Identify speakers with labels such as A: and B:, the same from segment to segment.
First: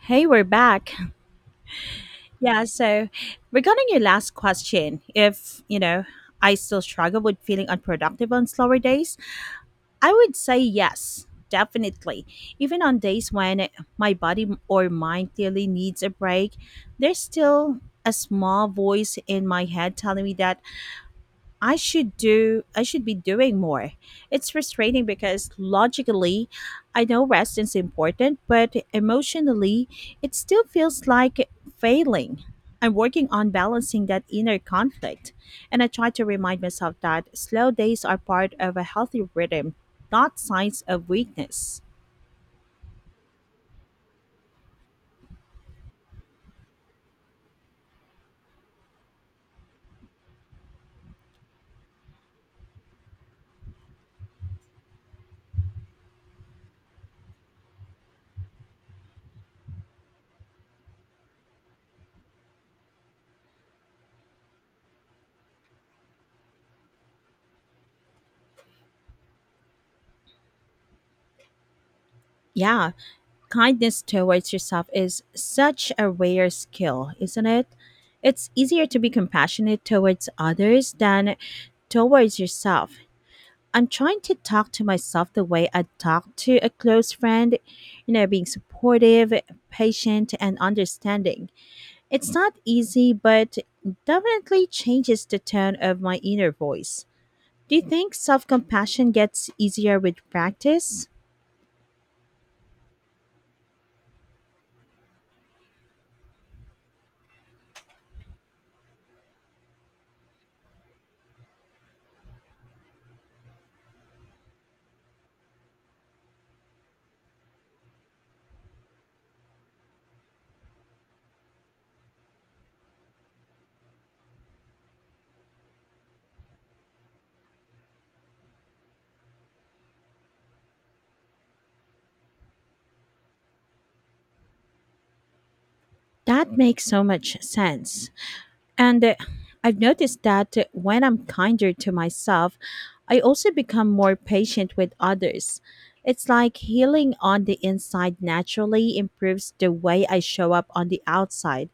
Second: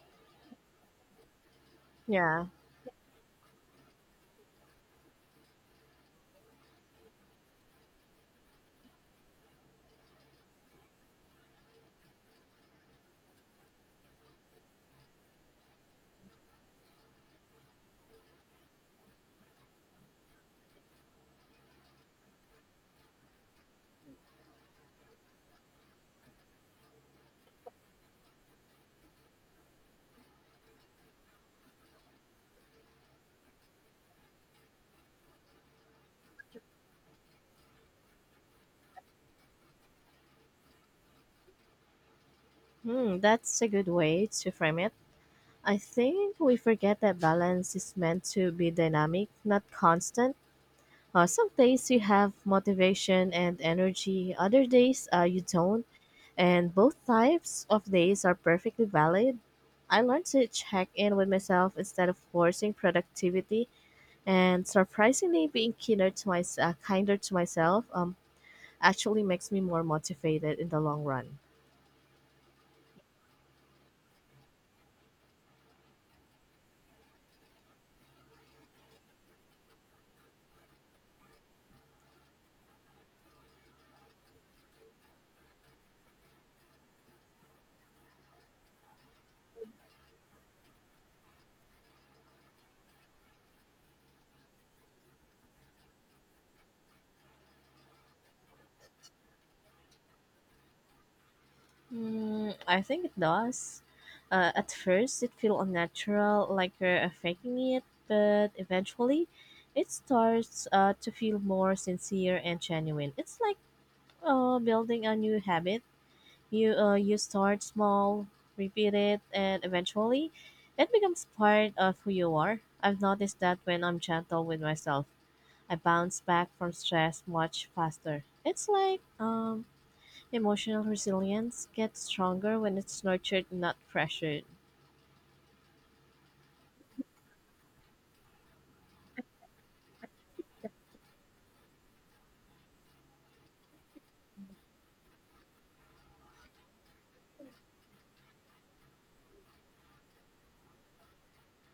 A: Hey, we're back.
B: Yeah,
A: Yeah, so regarding your last question, if, you know, I still struggle with feeling unproductive on slower days, I would say yes, definitely. Even on days when my body or mind clearly needs a break, there's still a small voice in my head telling me that I should be doing more. It's frustrating because logically I know rest is important, but emotionally it still feels like failing. I'm working on balancing that inner conflict, and I try to remind myself that slow days are part of a healthy rhythm, not signs of weakness.
B: hmm, that's a good way to frame it. I think we forget that balance is meant to be dynamic, not constant. Some days you have motivation and energy, other days you don't, and both types of days are perfectly valid. I learned to check in with myself instead of forcing productivity, and surprisingly, being kinder to my kinder to myself. Actually makes me more motivated in the long run.
A: Yeah, kindness towards yourself is such a rare skill, isn't it? It's easier to be compassionate towards others than towards yourself. I'm trying to talk to myself the way I talk to a close friend, being supportive, patient, and understanding. It's not easy, but definitely changes the tone of my inner voice. Do you think self compassion gets easier with practice?
B: Mm, I think it does. At first, it feels unnatural, like you're faking it, but eventually, it starts to feel more sincere and genuine. It's like building a new habit. You start small, repeat it, and eventually, it becomes part of who you are. I've noticed that when I'm gentle with myself, I bounce back from stress much faster. It's like emotional resilience gets stronger when it's nurtured, not pressured.
A: That makes so much sense. And I've noticed that when I'm kinder to myself, I also become more patient with others. It's like healing on the inside naturally improves the way I show up on the outside.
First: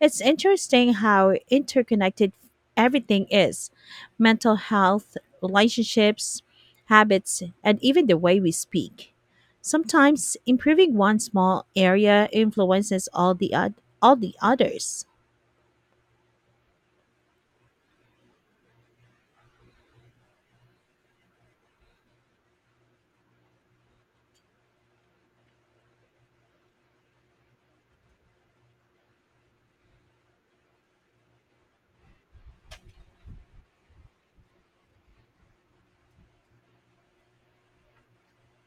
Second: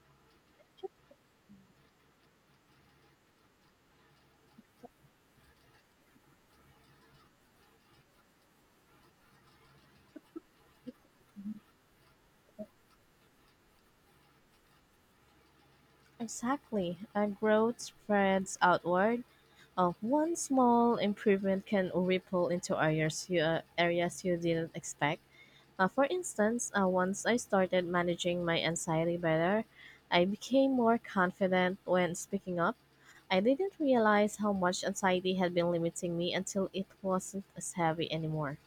A: It's interesting how interconnected everything is: mental health, relationships, habits, and even the way we speak. Sometimes improving one small area influences all the others.
B: Exactly, and growth spreads outward. One small improvement can ripple into areas you didn't expect. For instance, once I started managing my anxiety better, I became more confident when speaking up. I didn't realize how much anxiety had been limiting me until it wasn't as heavy anymore.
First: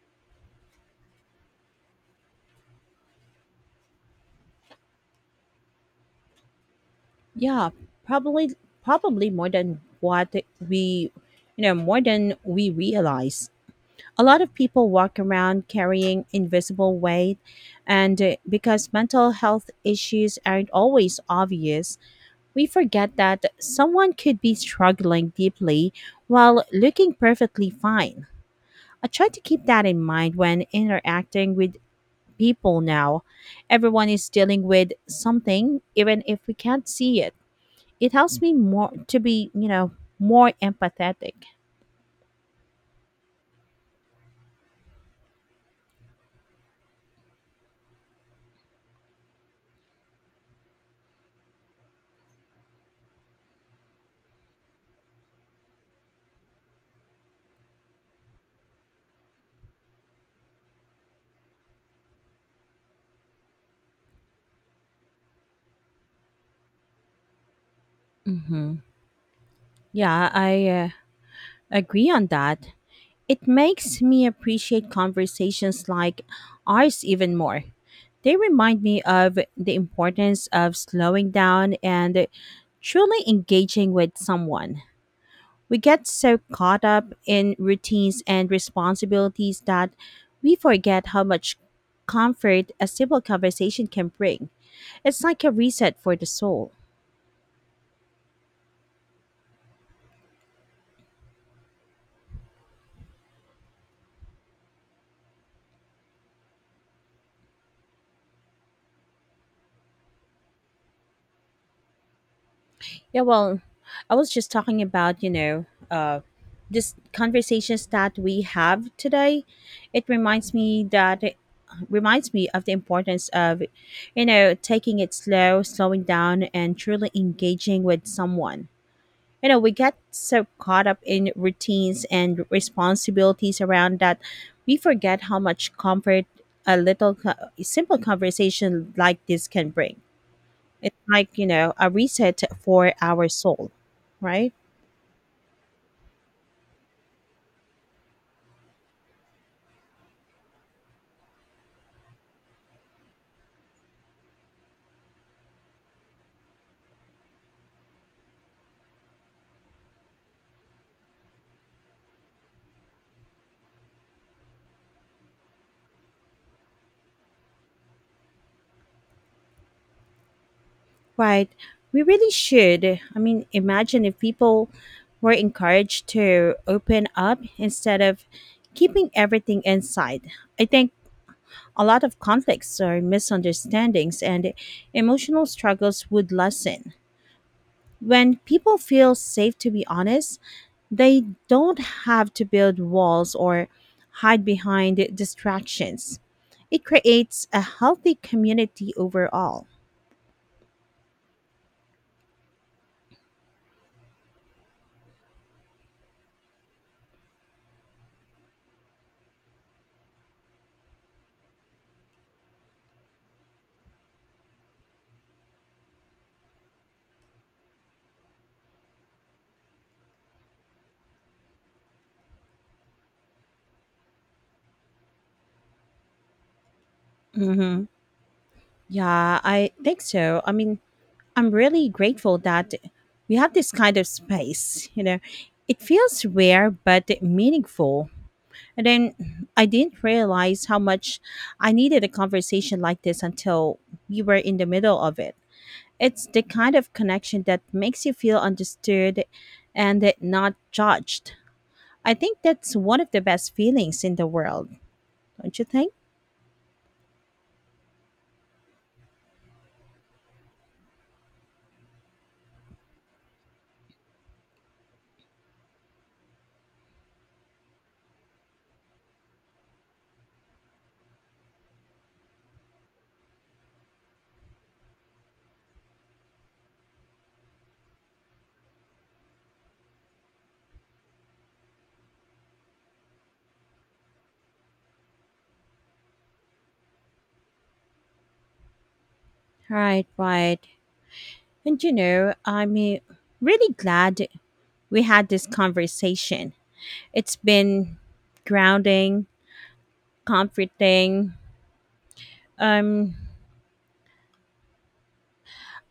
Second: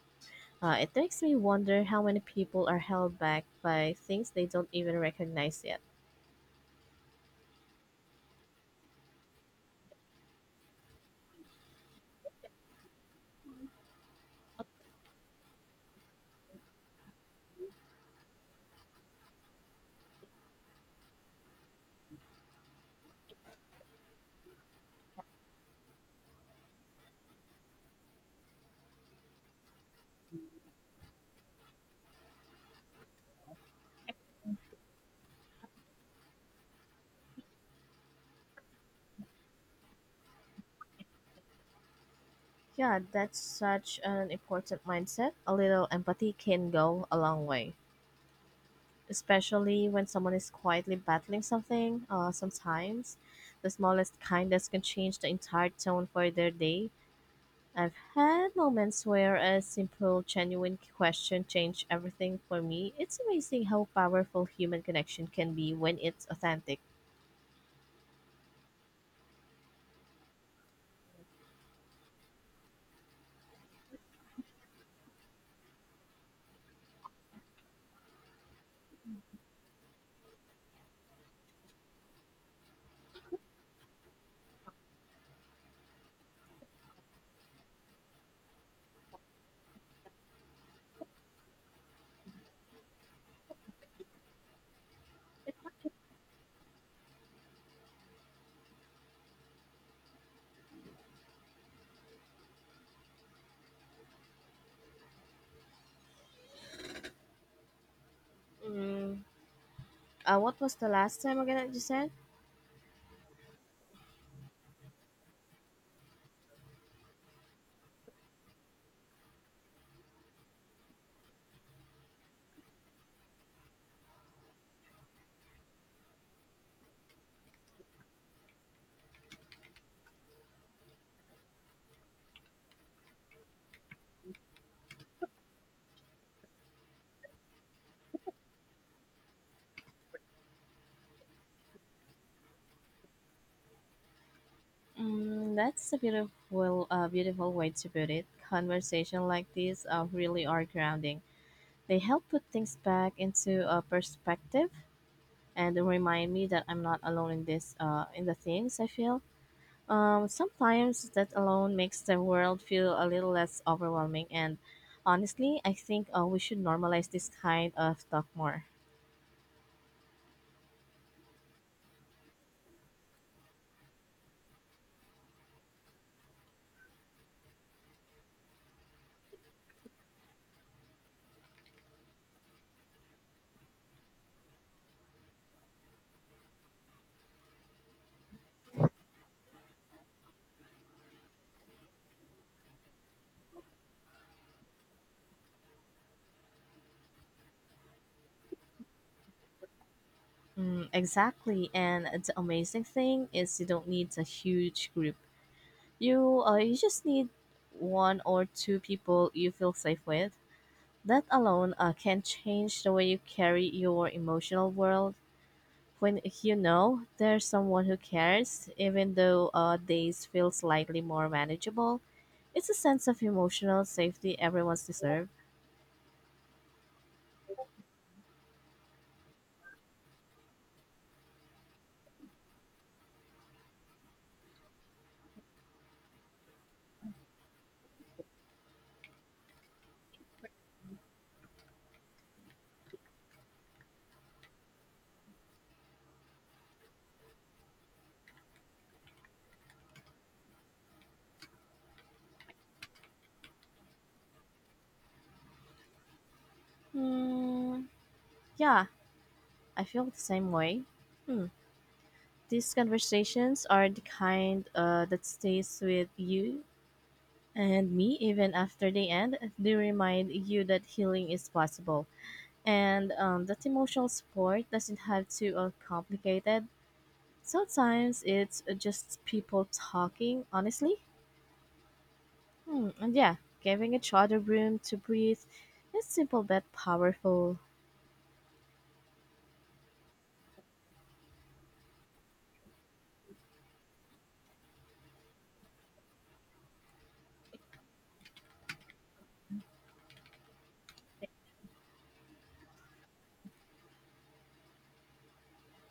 B: It makes me wonder how many people are held back by things they don't even recognize yet.
A: Yeah, probably probably more than what we you know, more than we realize. A lot of people walk around carrying invisible weight and because mental health issues aren't always obvious, we forget that someone could be struggling deeply while looking perfectly fine. I try to keep that in mind when interacting with people now. Everyone is dealing with something. Even if we can't see it, it helps me more to be, more empathetic.
B: Yeah, that's such an important mindset. A little empathy can go a long way, especially when someone is quietly battling something. Sometimes the smallest kindness can change the entire tone for their day. I've had moments where a simple, genuine question changed everything for me. It's amazing how powerful human connection can be when it's authentic.
A: Mm-hmm. Yeah, I agree on that. It makes me appreciate conversations like ours even more. They remind me of the importance of slowing down and truly engaging with someone. We get so caught up in routines and responsibilities that we forget how much comfort a simple conversation can bring. It's like a reset for the soul.
B: Mm, what was the last time again that you said?
A: Yeah, well, I was just talking about, this conversations that we have today. It reminds me of the importance of, you know, taking it slow, slowing down, and truly engaging with someone. You know, we get so caught up in routines and responsibilities around that we forget how much comfort a little co- simple conversation like this can bring. It's like, you know, a reset for our soul, right?
B: Mm, that's a beautiful way to put it. Conversation like these really are grounding. They help put things back into a perspective and remind me that I'm not alone in this in the things I feel. Sometimes that alone makes the world feel a little less overwhelming. And honestly, I think we should normalize this kind of talk more.
A: Right. We really should. I mean, imagine if people were encouraged to open up instead of keeping everything inside. I think a lot of conflicts or misunderstandings and emotional struggles would lessen. When people feel safe to be honest, they don't have to build walls or hide behind distractions. It creates a healthy community overall.
B: Mm, exactly. And the amazing thing is you don't need a huge group. You just need one or two people you feel safe with. That alone can change the way you carry your emotional world when you know there's someone who cares, even though days feel slightly more manageable, it's a sense of emotional safety everyone's deserve.
A: Hmm. Yeah, I think so. I mean, I'm really grateful that we have this kind of space. You know, it feels rare but meaningful. And then I didn't realize how much I needed a conversation like this until we were in the middle of it. It's the kind of connection that makes you feel understood and not judged. I think that's one of the best feelings in the world, don't you think?
B: Hmm, yeah, I feel the same way. Hmm. These conversations are the kind that stays with you and me even after they end. They remind you that healing is possible and that emotional support doesn't have to complicated. Sometimes it's just people talking, honestly. Hmm, and yeah, giving each other room to breathe is simple but powerful.
A: Right, right. And you know, I'm really glad we had this conversation. It's been grounding, comforting, um,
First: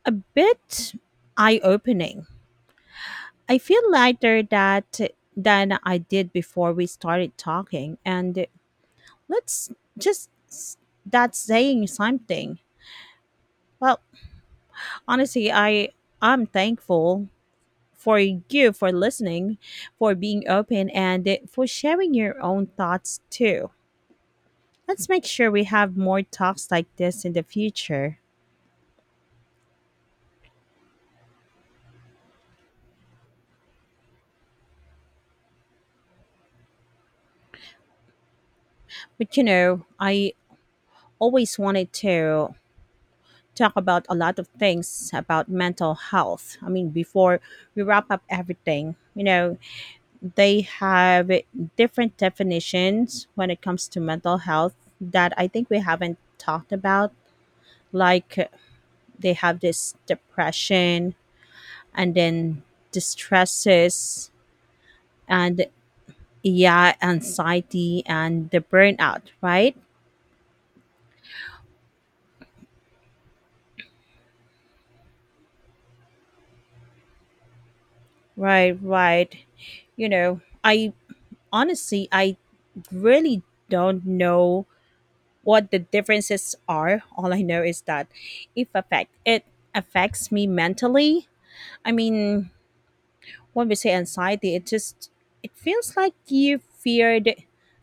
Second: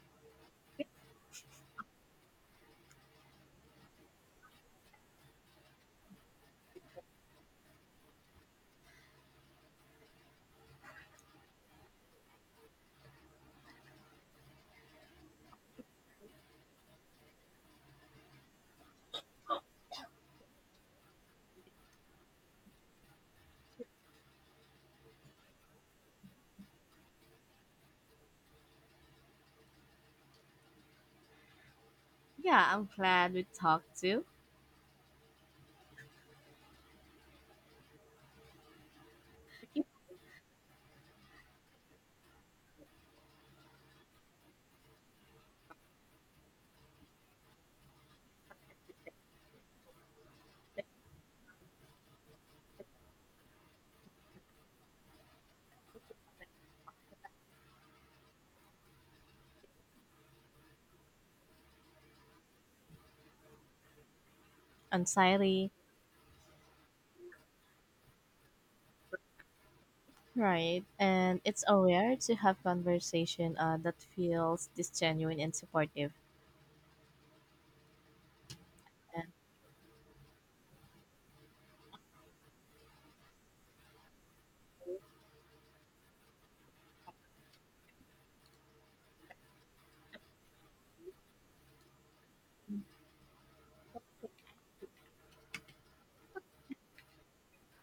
A: a bit eye opening. I feel lighter that than I did before we started talking, and let's just s- that's saying something. Well, honestly, I'm thankful for you for listening, for being open, and for sharing your own thoughts too. Let's make sure we have more talks like this in the future.
B: Yeah, I'm glad we talked too.
A: But you
B: I
A: know,
B: keep
A: I always wanted to talk about a lot of things about mental health. I mean, before we wrap up everything, you know, they
B: thinking.
A: have different definitions when it comes to mental health that I think we haven't talked about. Like, they have this depression and then distresses and
B: Anxiety,
A: yeah, anxiety and the burnout, right?
B: right? And it's so rare to have conversation that feels this genuine and supportive.
A: Right,
B: And
A: right. You know, I honestly, I really don't know what the differences are. All I know is that if affect it affects me mentally. I mean, when we say anxiety, it feels like you feared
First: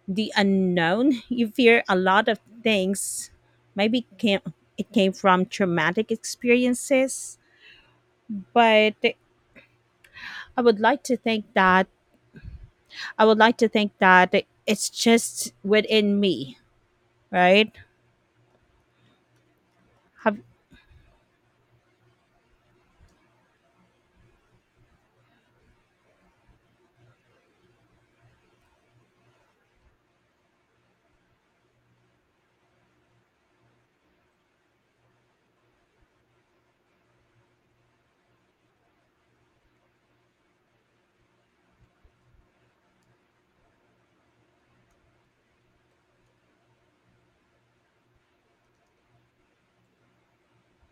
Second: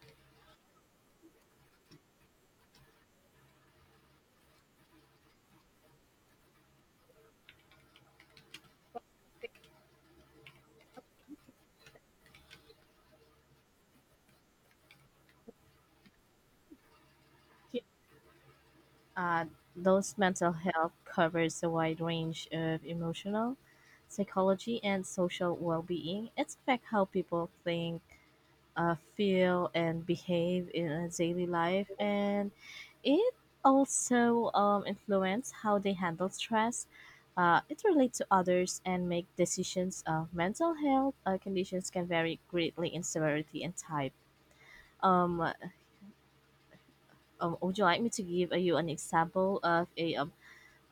A: the unknown. You fear a lot of things. Maybe it came from traumatic experiences, but I would like to think that I would like to think that it's just within me, right?
B: uh, those
A: Have
B: mental health covers a wide range of emotional, psychology, and social well-being. It's affect how people think, feel and behave in a daily life and it also influence how they handle stress it relates to others and make decisions mental health conditions can vary greatly in severity and type. um, would you like me to give you an example of a, um,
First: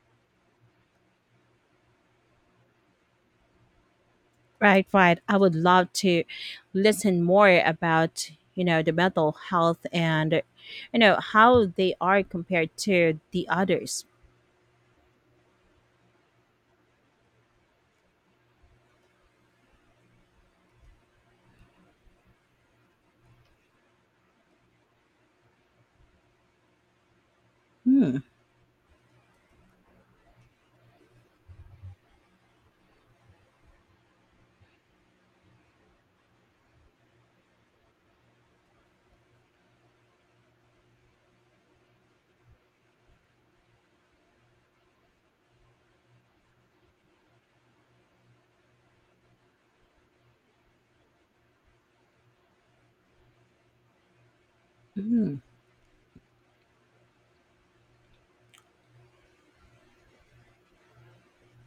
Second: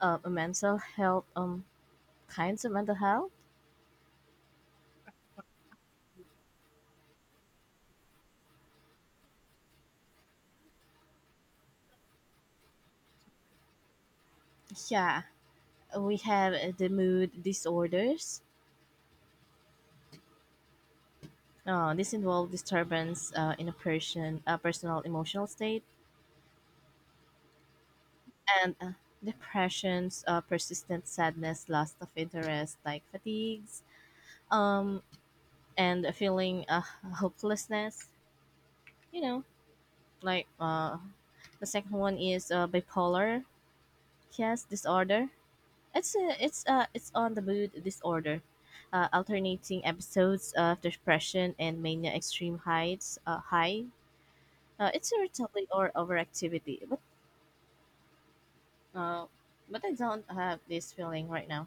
B: uh, a mental health kinds of mental health?
A: Right, right. I would love to listen more about, you know, the mental health and, you know, how they are compared to the others.
B: Yeah, we have the mood disorders. This involved disturbance in a person, personal emotional state
A: Hmm.
B: and depressions, persistent sadness, loss of interest, like fatigues, um, and a feeling hopelessness. You know, like the second one is bipolar yes disorder. It's a, it's it's on the mood disorder. Alternating episodes of depression and mania extreme heights high it's
A: Hmm.
B: irritability or overactivity. Uh, but I don't have this feeling right now.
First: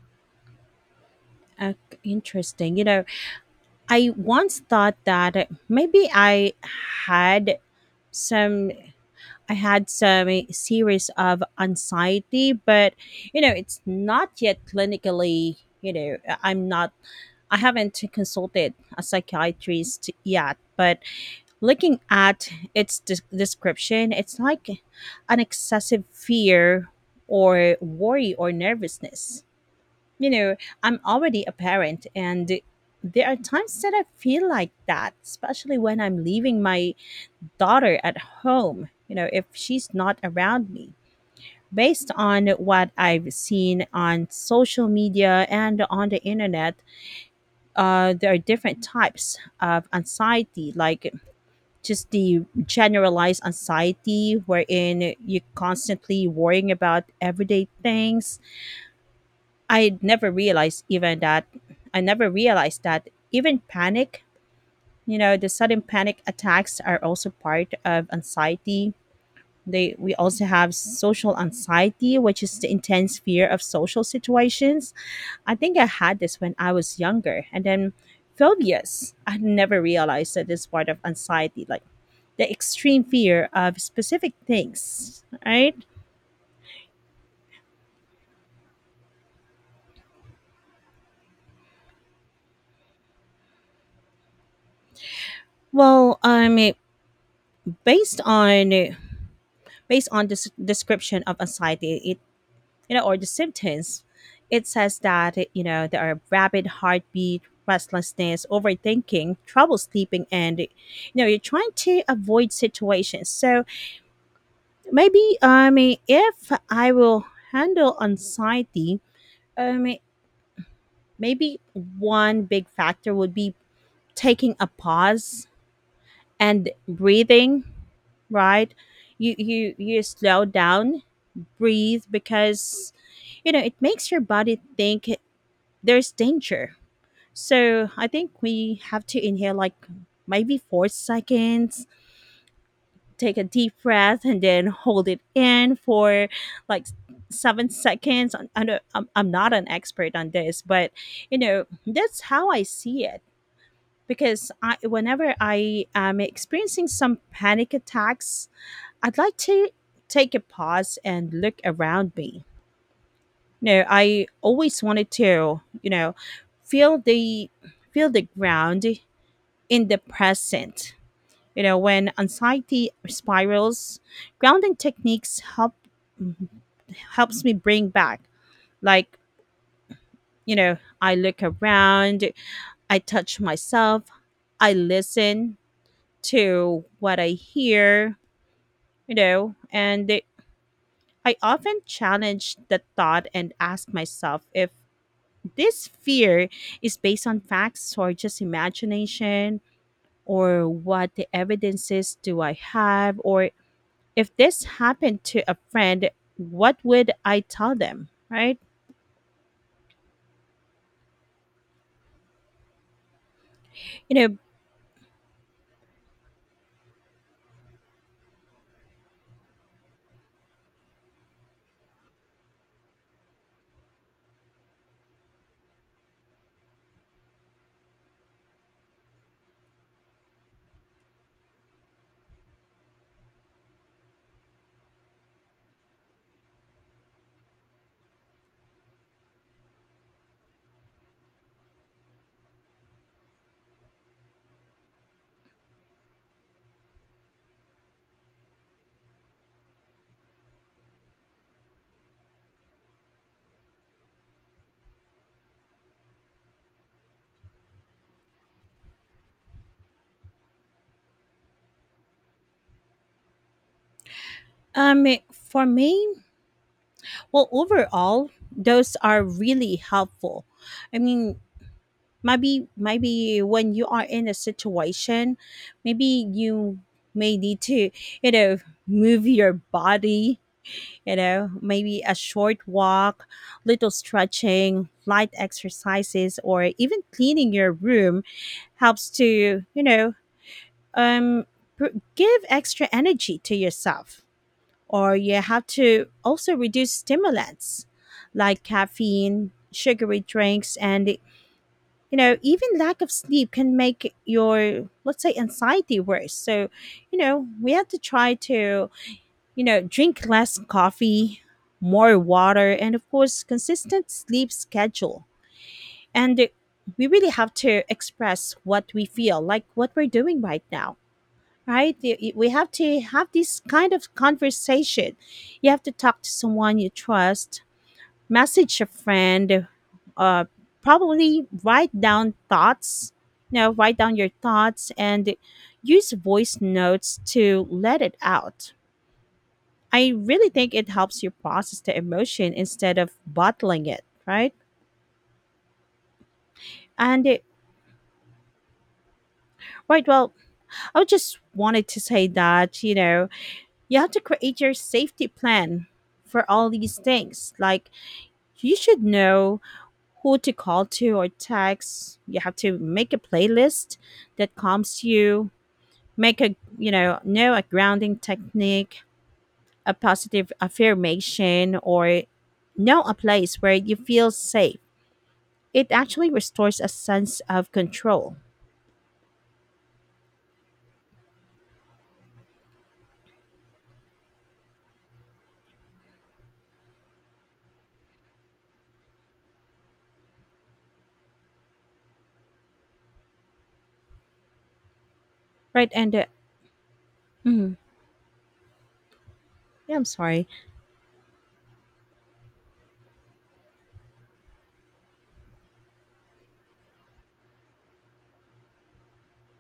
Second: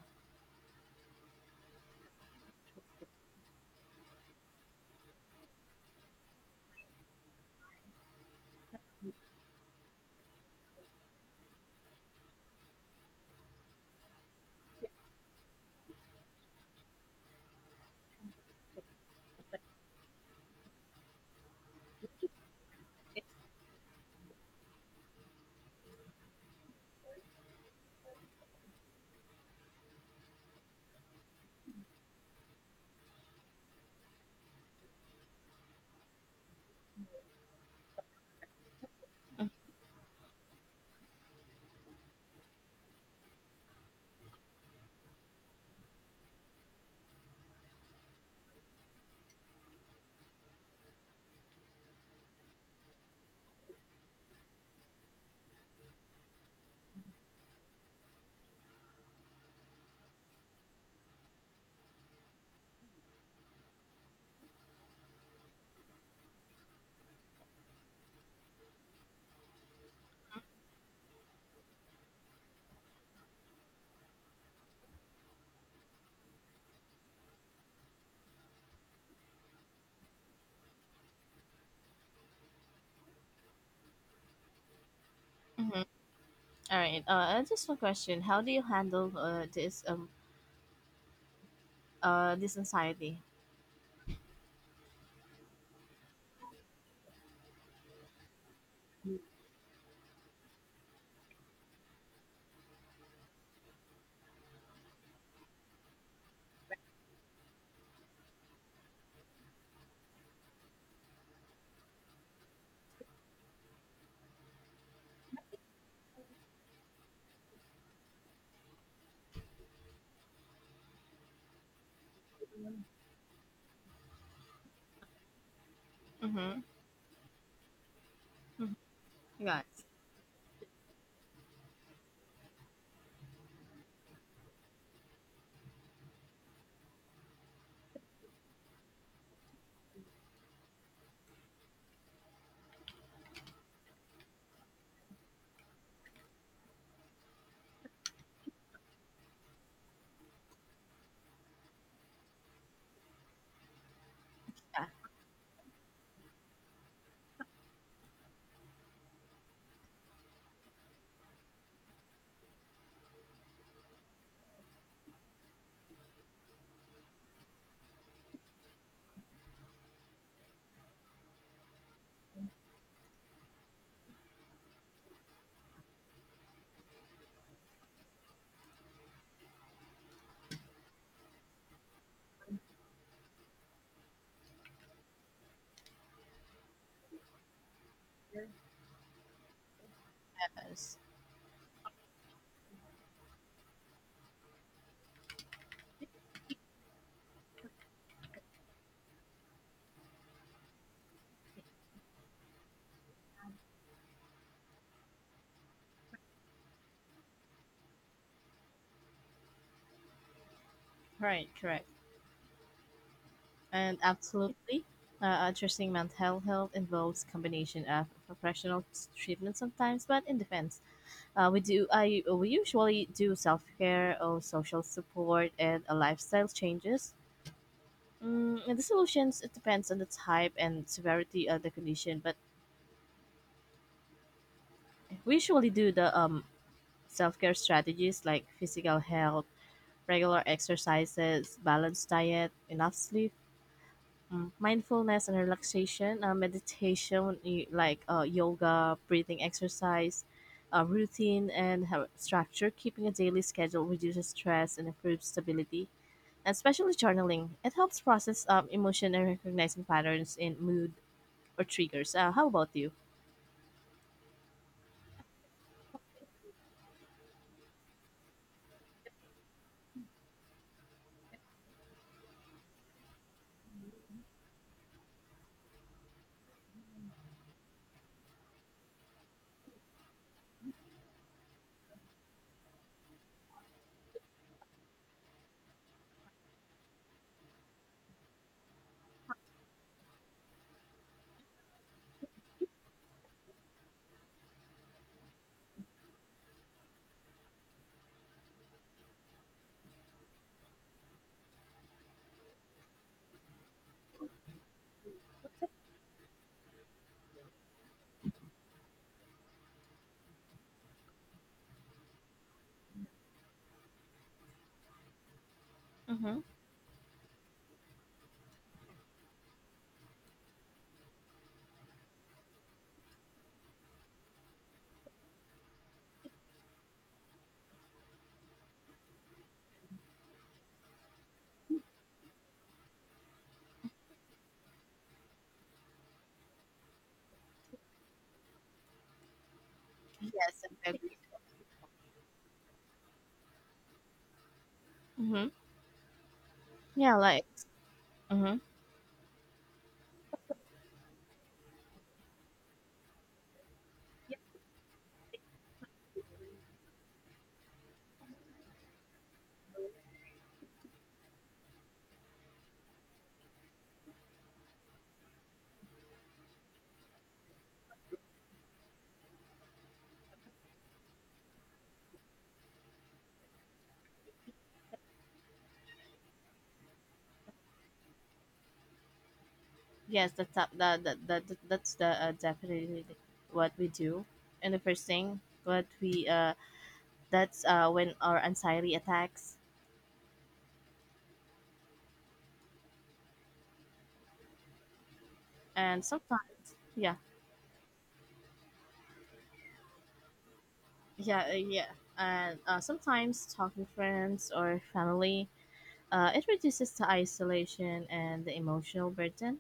A: Uh, interesting. You know, I once thought that maybe had some, I had some series of anxiety, but, you know, it's not yet clinically, I haven't consulted a psychiatrist yet, but looking at its description, it's like an excessive fear or worry or nervousness. You know, I'm already a parent, and there are times that I feel like that, especially when I'm leaving my daughter at home, you know, if she's not around me. Based on what I've seen on social media and on the internet, there are different types of anxiety, like just the generalized anxiety wherein you're constantly worrying about everyday things. I never realized even that I never realized that even panic, you know, the sudden panic attacks are also part of anxiety. They we also have social anxiety, which is the intense fear of social situations. I think I had this when I was younger. And then phobias. I never realized that this part of anxiety, like the extreme fear of specific things, right?
B: Mm-hmm. All right. Just one question. How do you handle this this anxiety?
A: Well, based on based on this description of anxiety, it you know, or the symptoms, it says that you know there are rapid heartbeat, restlessness, overthinking, trouble sleeping, and you know you're trying to avoid situations. So maybe if I will handle anxiety, um, maybe one big factor would be taking a pause
B: Mm-hmm.
A: and breathing, right?
B: Mm.
A: you
B: Yes.
A: you you slow down, breathe, because you know it makes your body think there's danger. So I think we have to inhale like maybe 4 seconds, take a deep breath and then hold it in for like 7 seconds. I'm not an expert on this, but you know that's how I see it. Because
B: Yeah.
A: whenever I am experiencing some panic attacks, I'd like to take a pause and look around me. No, I always wanted to, you know, feel the feel the ground in the present. You know, when anxiety spirals, grounding techniques help helps me bring back. Like, you know, I look around, I touch myself, I listen to what I hear, you know, and
B: Yes.
A: I often challenge the thought and ask myself if this fear is based on facts or just imagination, or what the evidences do I have, or if this happened to a friend, what would I tell them, right?
B: Right. Correct. And
A: You know,
B: absolutely. Addressing mental health involves combination of professional s- treatment sometimes, but in defense, we usually do self care or social support and lifestyle changes. Mm, the solutions it depends on the type and severity of the condition, but we usually do the self care strategies like physical health, regular exercises, balanced diet, enough sleep, mm, mindfulness and relaxation, meditation like yoga, breathing exercise, routine and structure. Keeping a daily schedule reduces stress and improves stability. And especially journaling, it helps process emotion and recognizing patterns in mood or triggers. How about you?
A: um, for me, well, overall, those are really helpful. I mean, maybe when you are in a situation, maybe you may need to, you know, move your body, you know, maybe a short walk, little stretching, light exercises, or even cleaning your room helps to, you know, um, give extra energy to yourself. Or you have to also reduce stimulants like caffeine, sugary drinks, and you know, even lack of sleep can make your, let's say, anxiety worse. So you know we have to try to, you know, drink less coffee, more water, and of course consistent sleep schedule.
B: Mm-hmm.
A: And we really have to express what we feel like what we're doing right now, right? We have to have this kind of conversation. You have to talk to someone you trust, message a friend, uh, probably write down thoughts, you know, write down your thoughts and use voice notes to let it out. I really
B: Yes,
A: think it
B: I agree.
A: helps you process the emotion instead of bottling it, right?
B: Mm-hmm. Yeah,
A: and it,
B: like. Mm-hmm.
A: right, well, I just wanted to say that you know you have to create your safety plan for all these things. Like, you should know who to call to or text. You have to make a playlist that calms you, make a, you know a grounding technique, a positive affirmation, or know a place where you feel safe. It actually restores a sense of control,
B: Yes, the top, the that's the definitely what we do. And the first thing what we, that's when our anxiety attacks,
A: right?
B: and
A: And
B: sometimes yeah.
A: mhm. Yeah, I'm sorry,
B: Yeah, and sometimes talking to friends or family it reduces the isolation and the emotional burden,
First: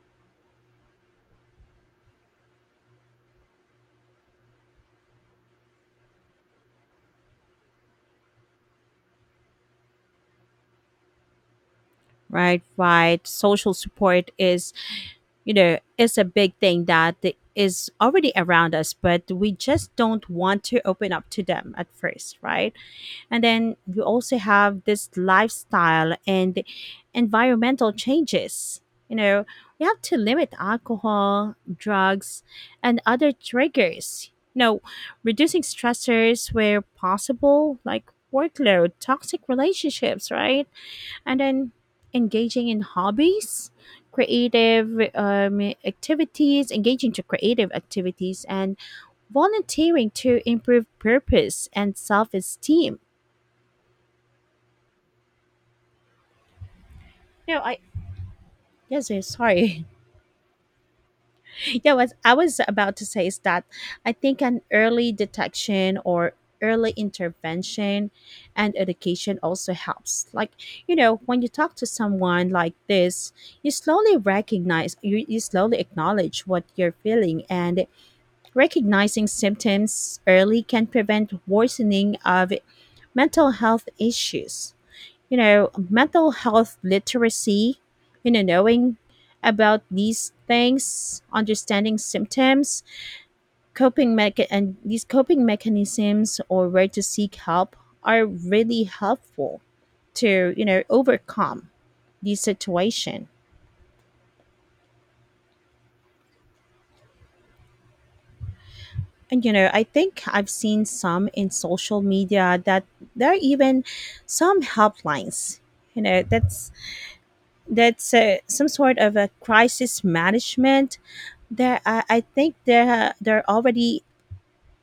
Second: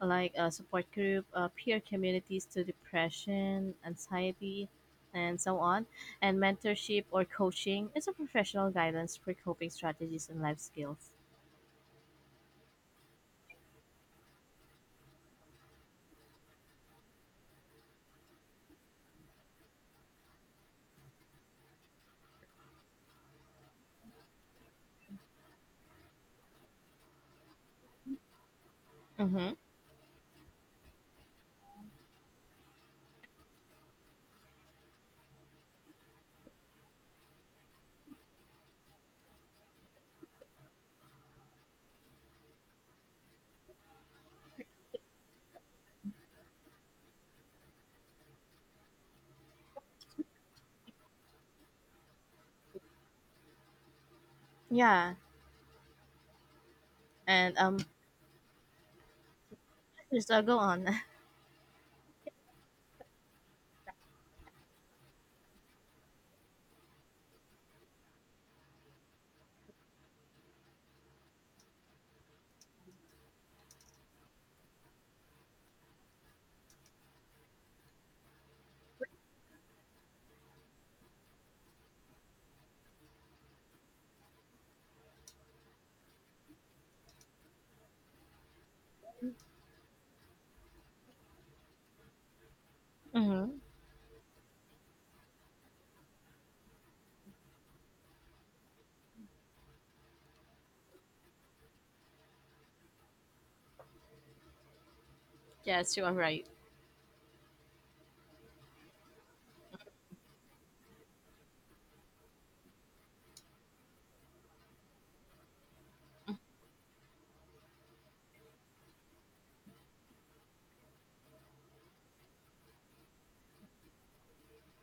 B: like a support group, peer communities to depression, anxiety, and so on, and mentorship or coaching is a professional guidance for coping strategies and life skills.
A: right? Right. Social support is, you know, is a big thing that is already around us, but we just don't want to open up to them at first, right? And then we also have this lifestyle and environmental changes, you know
B: Mm-hmm.
A: we have to limit alcohol, drugs and other triggers, reducing stressors where possible, like workload, toxic relationships, right? And then engaging in hobbies, creative activities, engaging to creative activities, and volunteering to improve purpose and self-esteem.
B: Yeah, and
A: I... Yes, yes, sorry.
B: just go on.
A: Yeah, what I was about to say is that I think an early detection or early intervention and education also helps. Like, you know, when you talk to someone like this, you slowly recognize, you slowly acknowledge what you're feeling, and recognizing symptoms early can prevent worsening of mental health issues. Mental health literacy, knowing about these things, understanding symptoms,
B: Mm-hmm.
A: and these coping mechanisms or where to seek help are really helpful to, overcome the situation.
B: Yes, you are right.
A: And you know, I think I've seen some in social media that there are even some helplines, you know, that's some sort of a crisis management there. I think there are already,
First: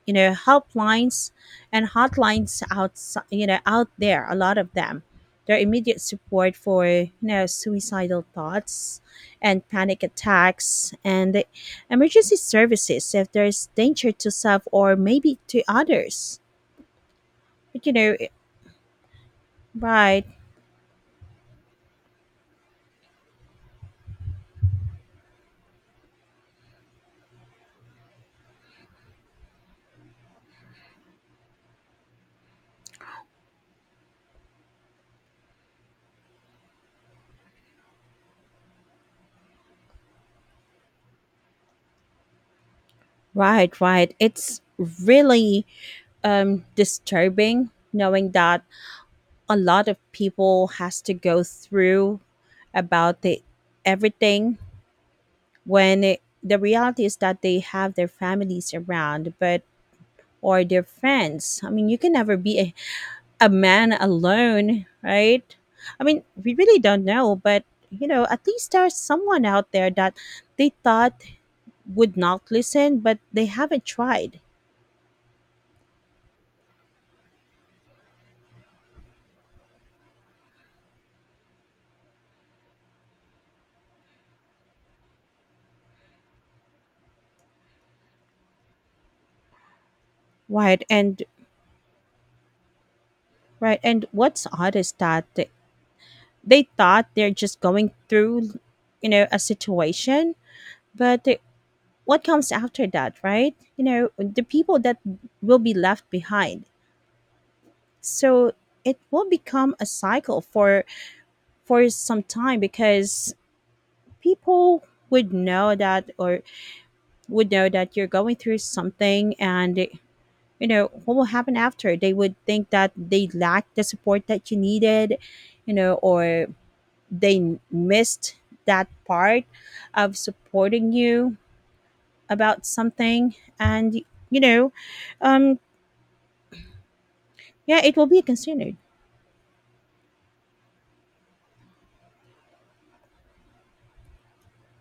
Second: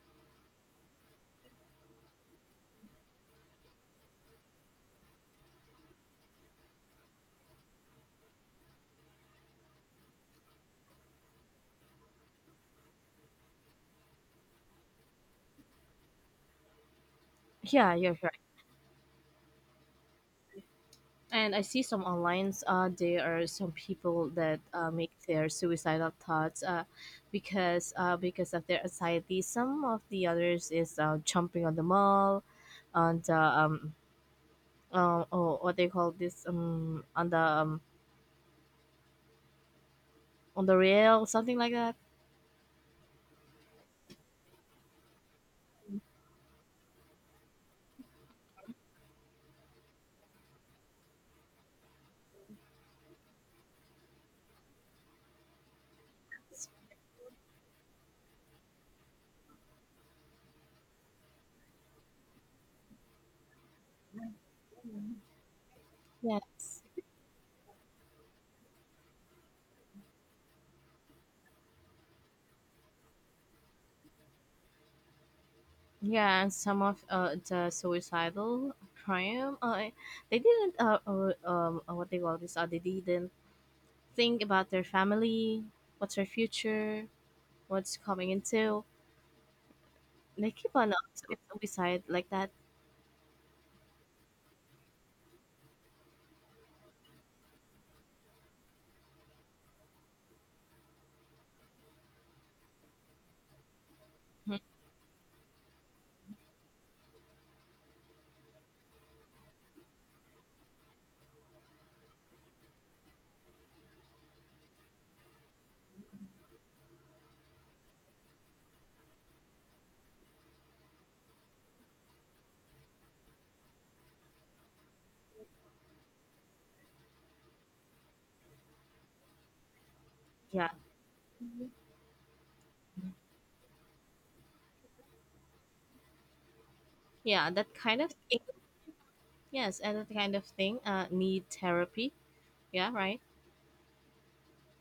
A: you know, helplines and hotlines out, out there, a lot of them. Their immediate support for, suicidal thoughts and panic attacks, and the emergency services if there's danger to self or maybe to others. But
B: Yeah, you're.
A: right.
B: And I see some online, there are some people that make their suicidal thoughts because of their anxiety. Some of the others is jumping on the mall, on the oh, what they call this on the rail, something like that.
A: Right, it's really disturbing knowing that a lot of people has to go through about the everything. The reality is that they have their families around, but, or their friends. I mean, you can never be a man alone, right? I mean, we really
B: Yes,
A: don't know. But you know, at least there's someone out there that they thought would not listen, but they haven't tried.
B: yeah. And some of the suicidal crime, they didn't what they call this. They didn't think about their family, what's their future what's coming into. They keep
A: Right.
B: on us
A: And
B: beside like that.
A: right, and what's odd is that they thought they're just going through, you know, a situation, but the- what comes after that, right? You know, the
B: Mhm.
A: people that will be left behind. So it will become a cycle for some time, because people would know that, or would know that you're going through something. And you know what will happen after? They would think that they lack the support that you needed, you know, or they missed that part of
B: Yeah,
A: supporting you about something. And you know um
B: yeah, that
A: yeah, it
B: kind
A: will
B: of
A: be
B: thing.
A: considered.
B: Yes, and that kind of thing. Need therapy. Yeah, right.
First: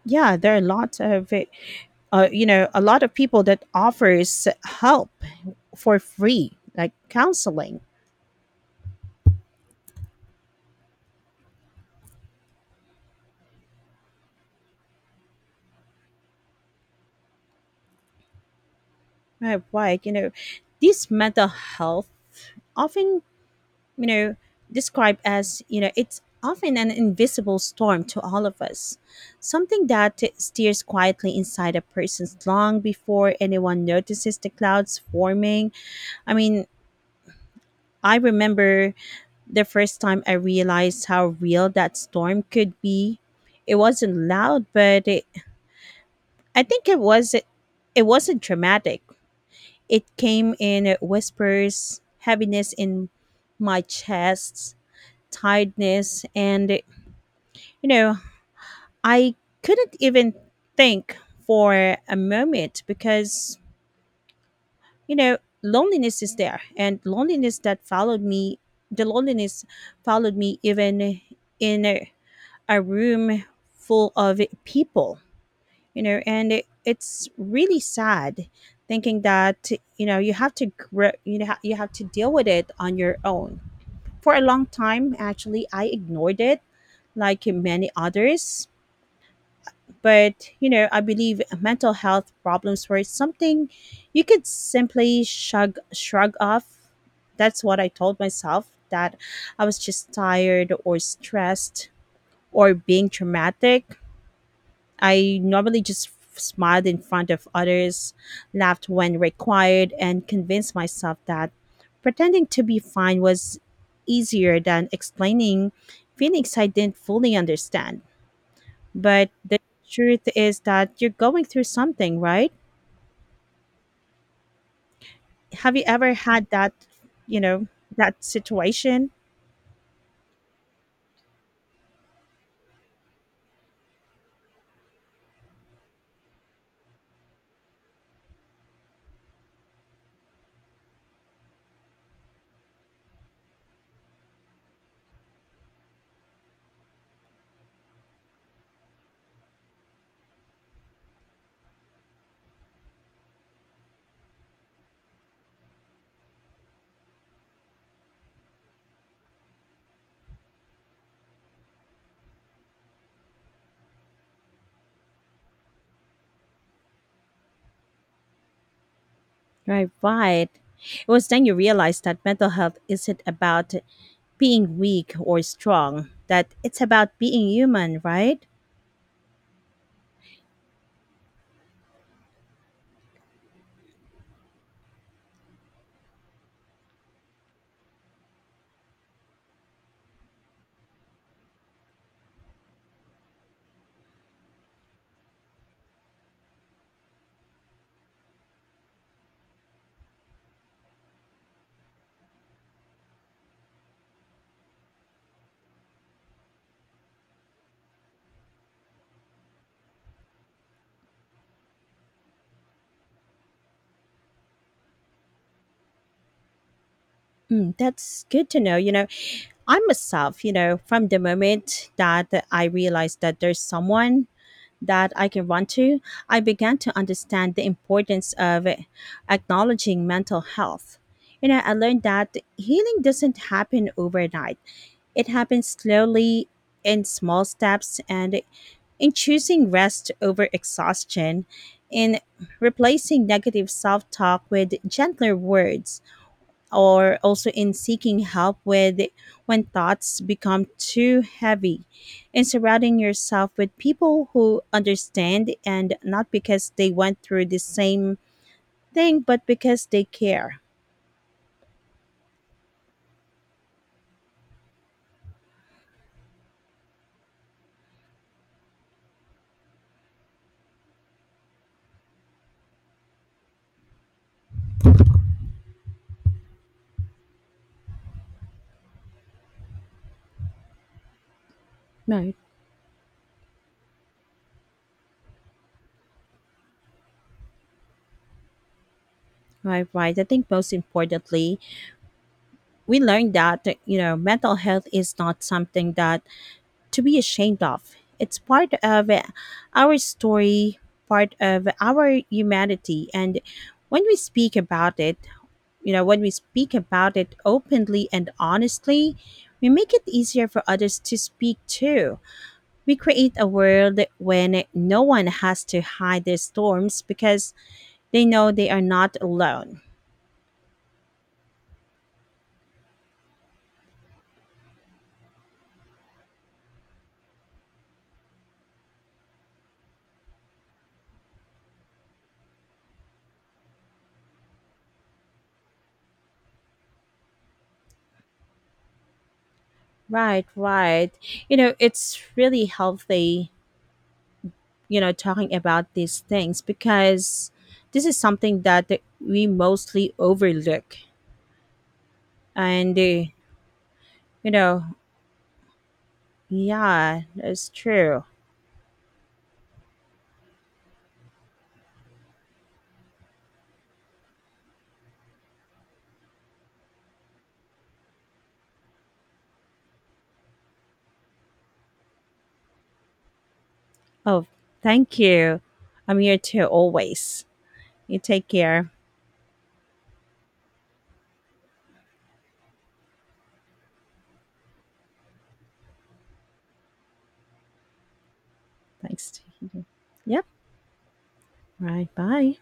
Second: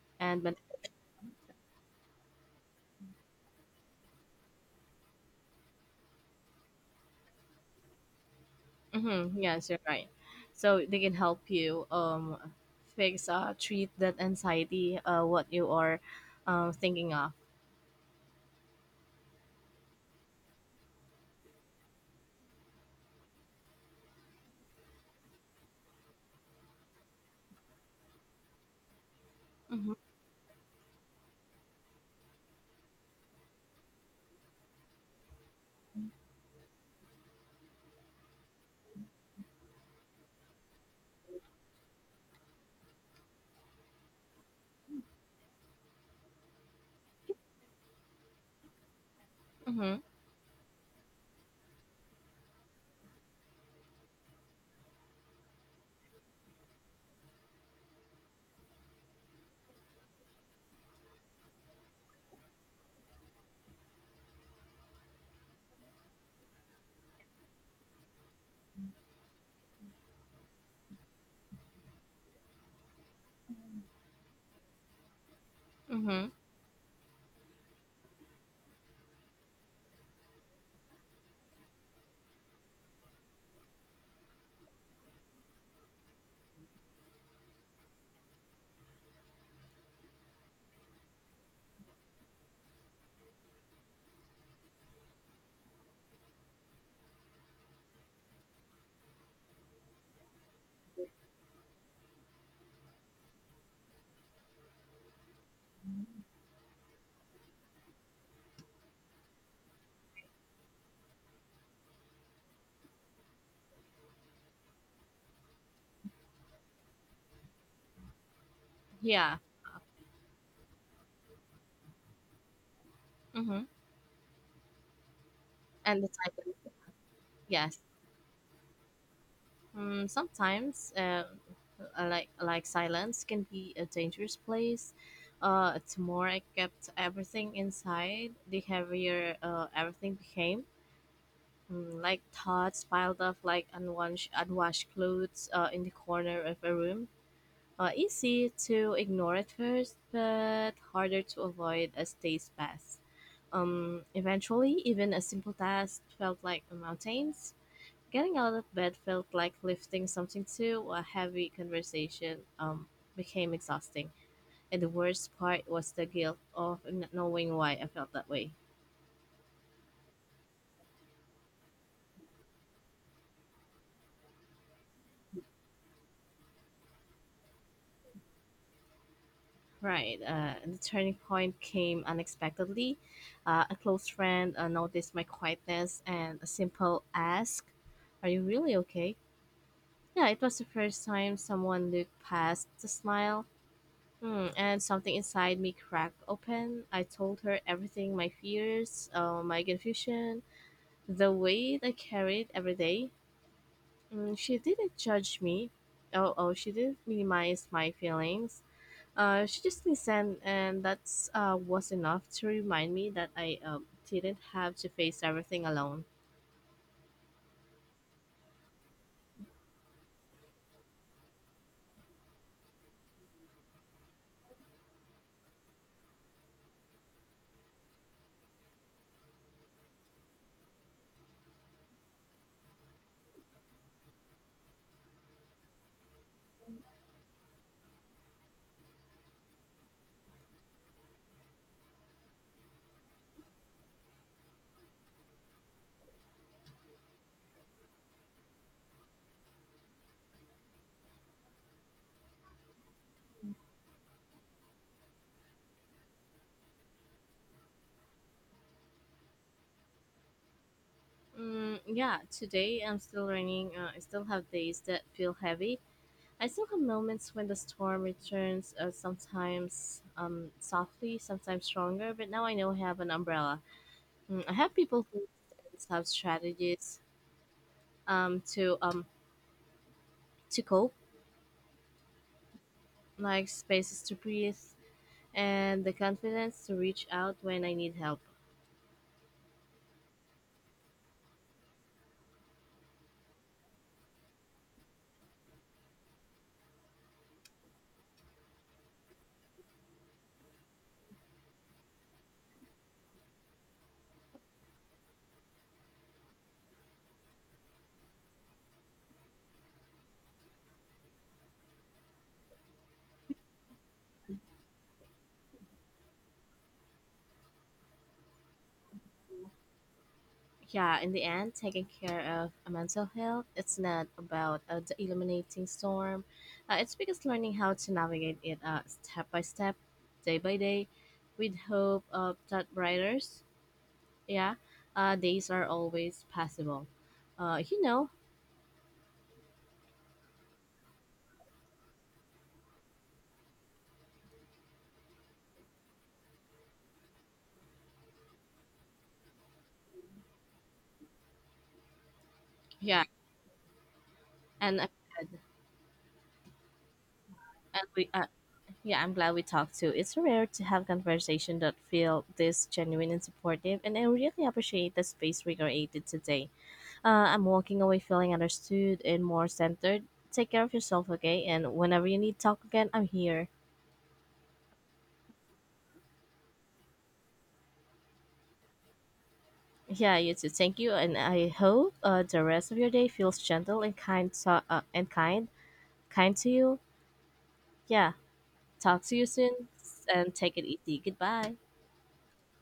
A: Yeah,
B: And
A: there
B: but
A: are lots of it. You know, a lot of people that offers help for free, like counseling.
B: hmm yes, you're right. So they can help you fix treat that anxiety what you are thinking of.
A: Right, you know, this mental health, often, you know, described as, you know, it's often an invisible storm to all of us, something
B: Mm-hmm,
A: that steers quietly inside a person's long before anyone notices the clouds forming. I mean, I remember the first time I realized how real that storm could be. It wasn't loud, I think it wasn't dramatic.
B: mm-hmm,
A: It came in whispers, heaviness in my chest, tiredness, and, you know, I couldn't even think for a moment because, you know, loneliness is there, and loneliness that followed me, the loneliness followed me even in a room full of people. You know,
B: mm-hmm.
A: and it's really sad thinking that, you know, you have to grow, you know, you have to deal with it on your own. For a long time, actually, I ignored it, like many others. But, you know, I believe mental health problems were something you could simply shrug off. That's what I told myself, that I was just tired or stressed, or being traumatic. I normally just smiled in front of others, laughed when required, and convinced myself that pretending to be fine was easier than explaining feelings I didn't fully understand. But
B: Yeah.
A: the truth is that you're going through something, right?
B: Mm-hmm.
A: Have you
B: And the
A: ever had
B: cycle.
A: that, you know,
B: Yes.
A: that situation?
B: Sometimes like silence can be a dangerous place. It's more I kept everything inside, the heavier everything became. Mm, like thoughts piled up like unwashed clothes in the corner of a room. Easy to ignore at first, but harder to avoid as days pass. Eventually, even a simple task felt like mountains. Getting out of bed felt like lifting something too a heavy conversation became exhausting. And the worst part was the guilt of not knowing why I felt that way.
A: Right, right. It was then you realized that mental health isn't about being weak or strong, that it's about being human, right?
B: Right. And the turning point came unexpectedly. A close friend noticed my quietness and a simple ask, "Are you really okay?" Yeah, it was the first time someone looked past the smile. Hmm, and something inside me cracked open. I told her everything my fears, my confusion, the weight I carried every day. Mm, she didn't judge me. Oh, she didn't minimize my feelings. She just listened, and that's was enough to remind me that I didn't have to face everything alone.
A: Mm, that's good to know. You know, I myself, you know, from the moment that I realized that there's someone that I can run to, I began to understand the importance of acknowledging mental health. You know, I learned that healing doesn't happen overnight, it happens slowly, in small steps, and in choosing rest over exhaustion, in replacing negative self talk with gentler words, or also in seeking help with when thoughts become too heavy, in surrounding yourself with people who understand, and not because they went through the same thing, but because they care.
B: Mm, yeah, today I'm still learning. I still have days that feel heavy. I still have moments when the storm returns, sometimes softly, sometimes stronger, but now I know I have an umbrella. Mm, I have people who have strategies um, to um, to cope,
A: Right,
B: like spaces to breathe, and the confidence to reach out when I need help.
A: right, right. I think most importantly, we learned that, you know, mental health is not something that to be ashamed of. It's part of our story, part of our humanity. And when we speak about it, you know, when we speak about it openly and honestly, we make it easier for others to speak too. We create a world when no one has to hide their storms because they know they are not alone.
B: Yeah, in the end, taking care of a mental health, it's not about the illuminating storm. It's because learning how to navigate it step by step, day by day, with hope of that brighters, yeah, days are always possible. Uh, you know,
A: Right, right. You know, it's really healthy, you know, talking about these things, because this is something that we mostly overlook, and
B: yeah,
A: you
B: and
A: know...
B: I'm glad,
A: Yeah, that's
B: and we,
A: true.
B: uh, yeah, I'm glad we talked too. It's rare to have conversation that feel this genuine and supportive, and I really appreciate the space we created today. I'm walking away feeling understood and more centered. Take care of yourself, okay? And whenever you need talk again, I'm here.
A: Oh, thank you. I'm here too, always. You take care.
B: Yeah, you too. Thank you, and I hope the rest of your day feels gentle and kind, kind to you. Yeah, talk to you
A: Thanks.
B: soon, and
A: Yep.
B: take it easy. Goodbye.
A: Right, bye.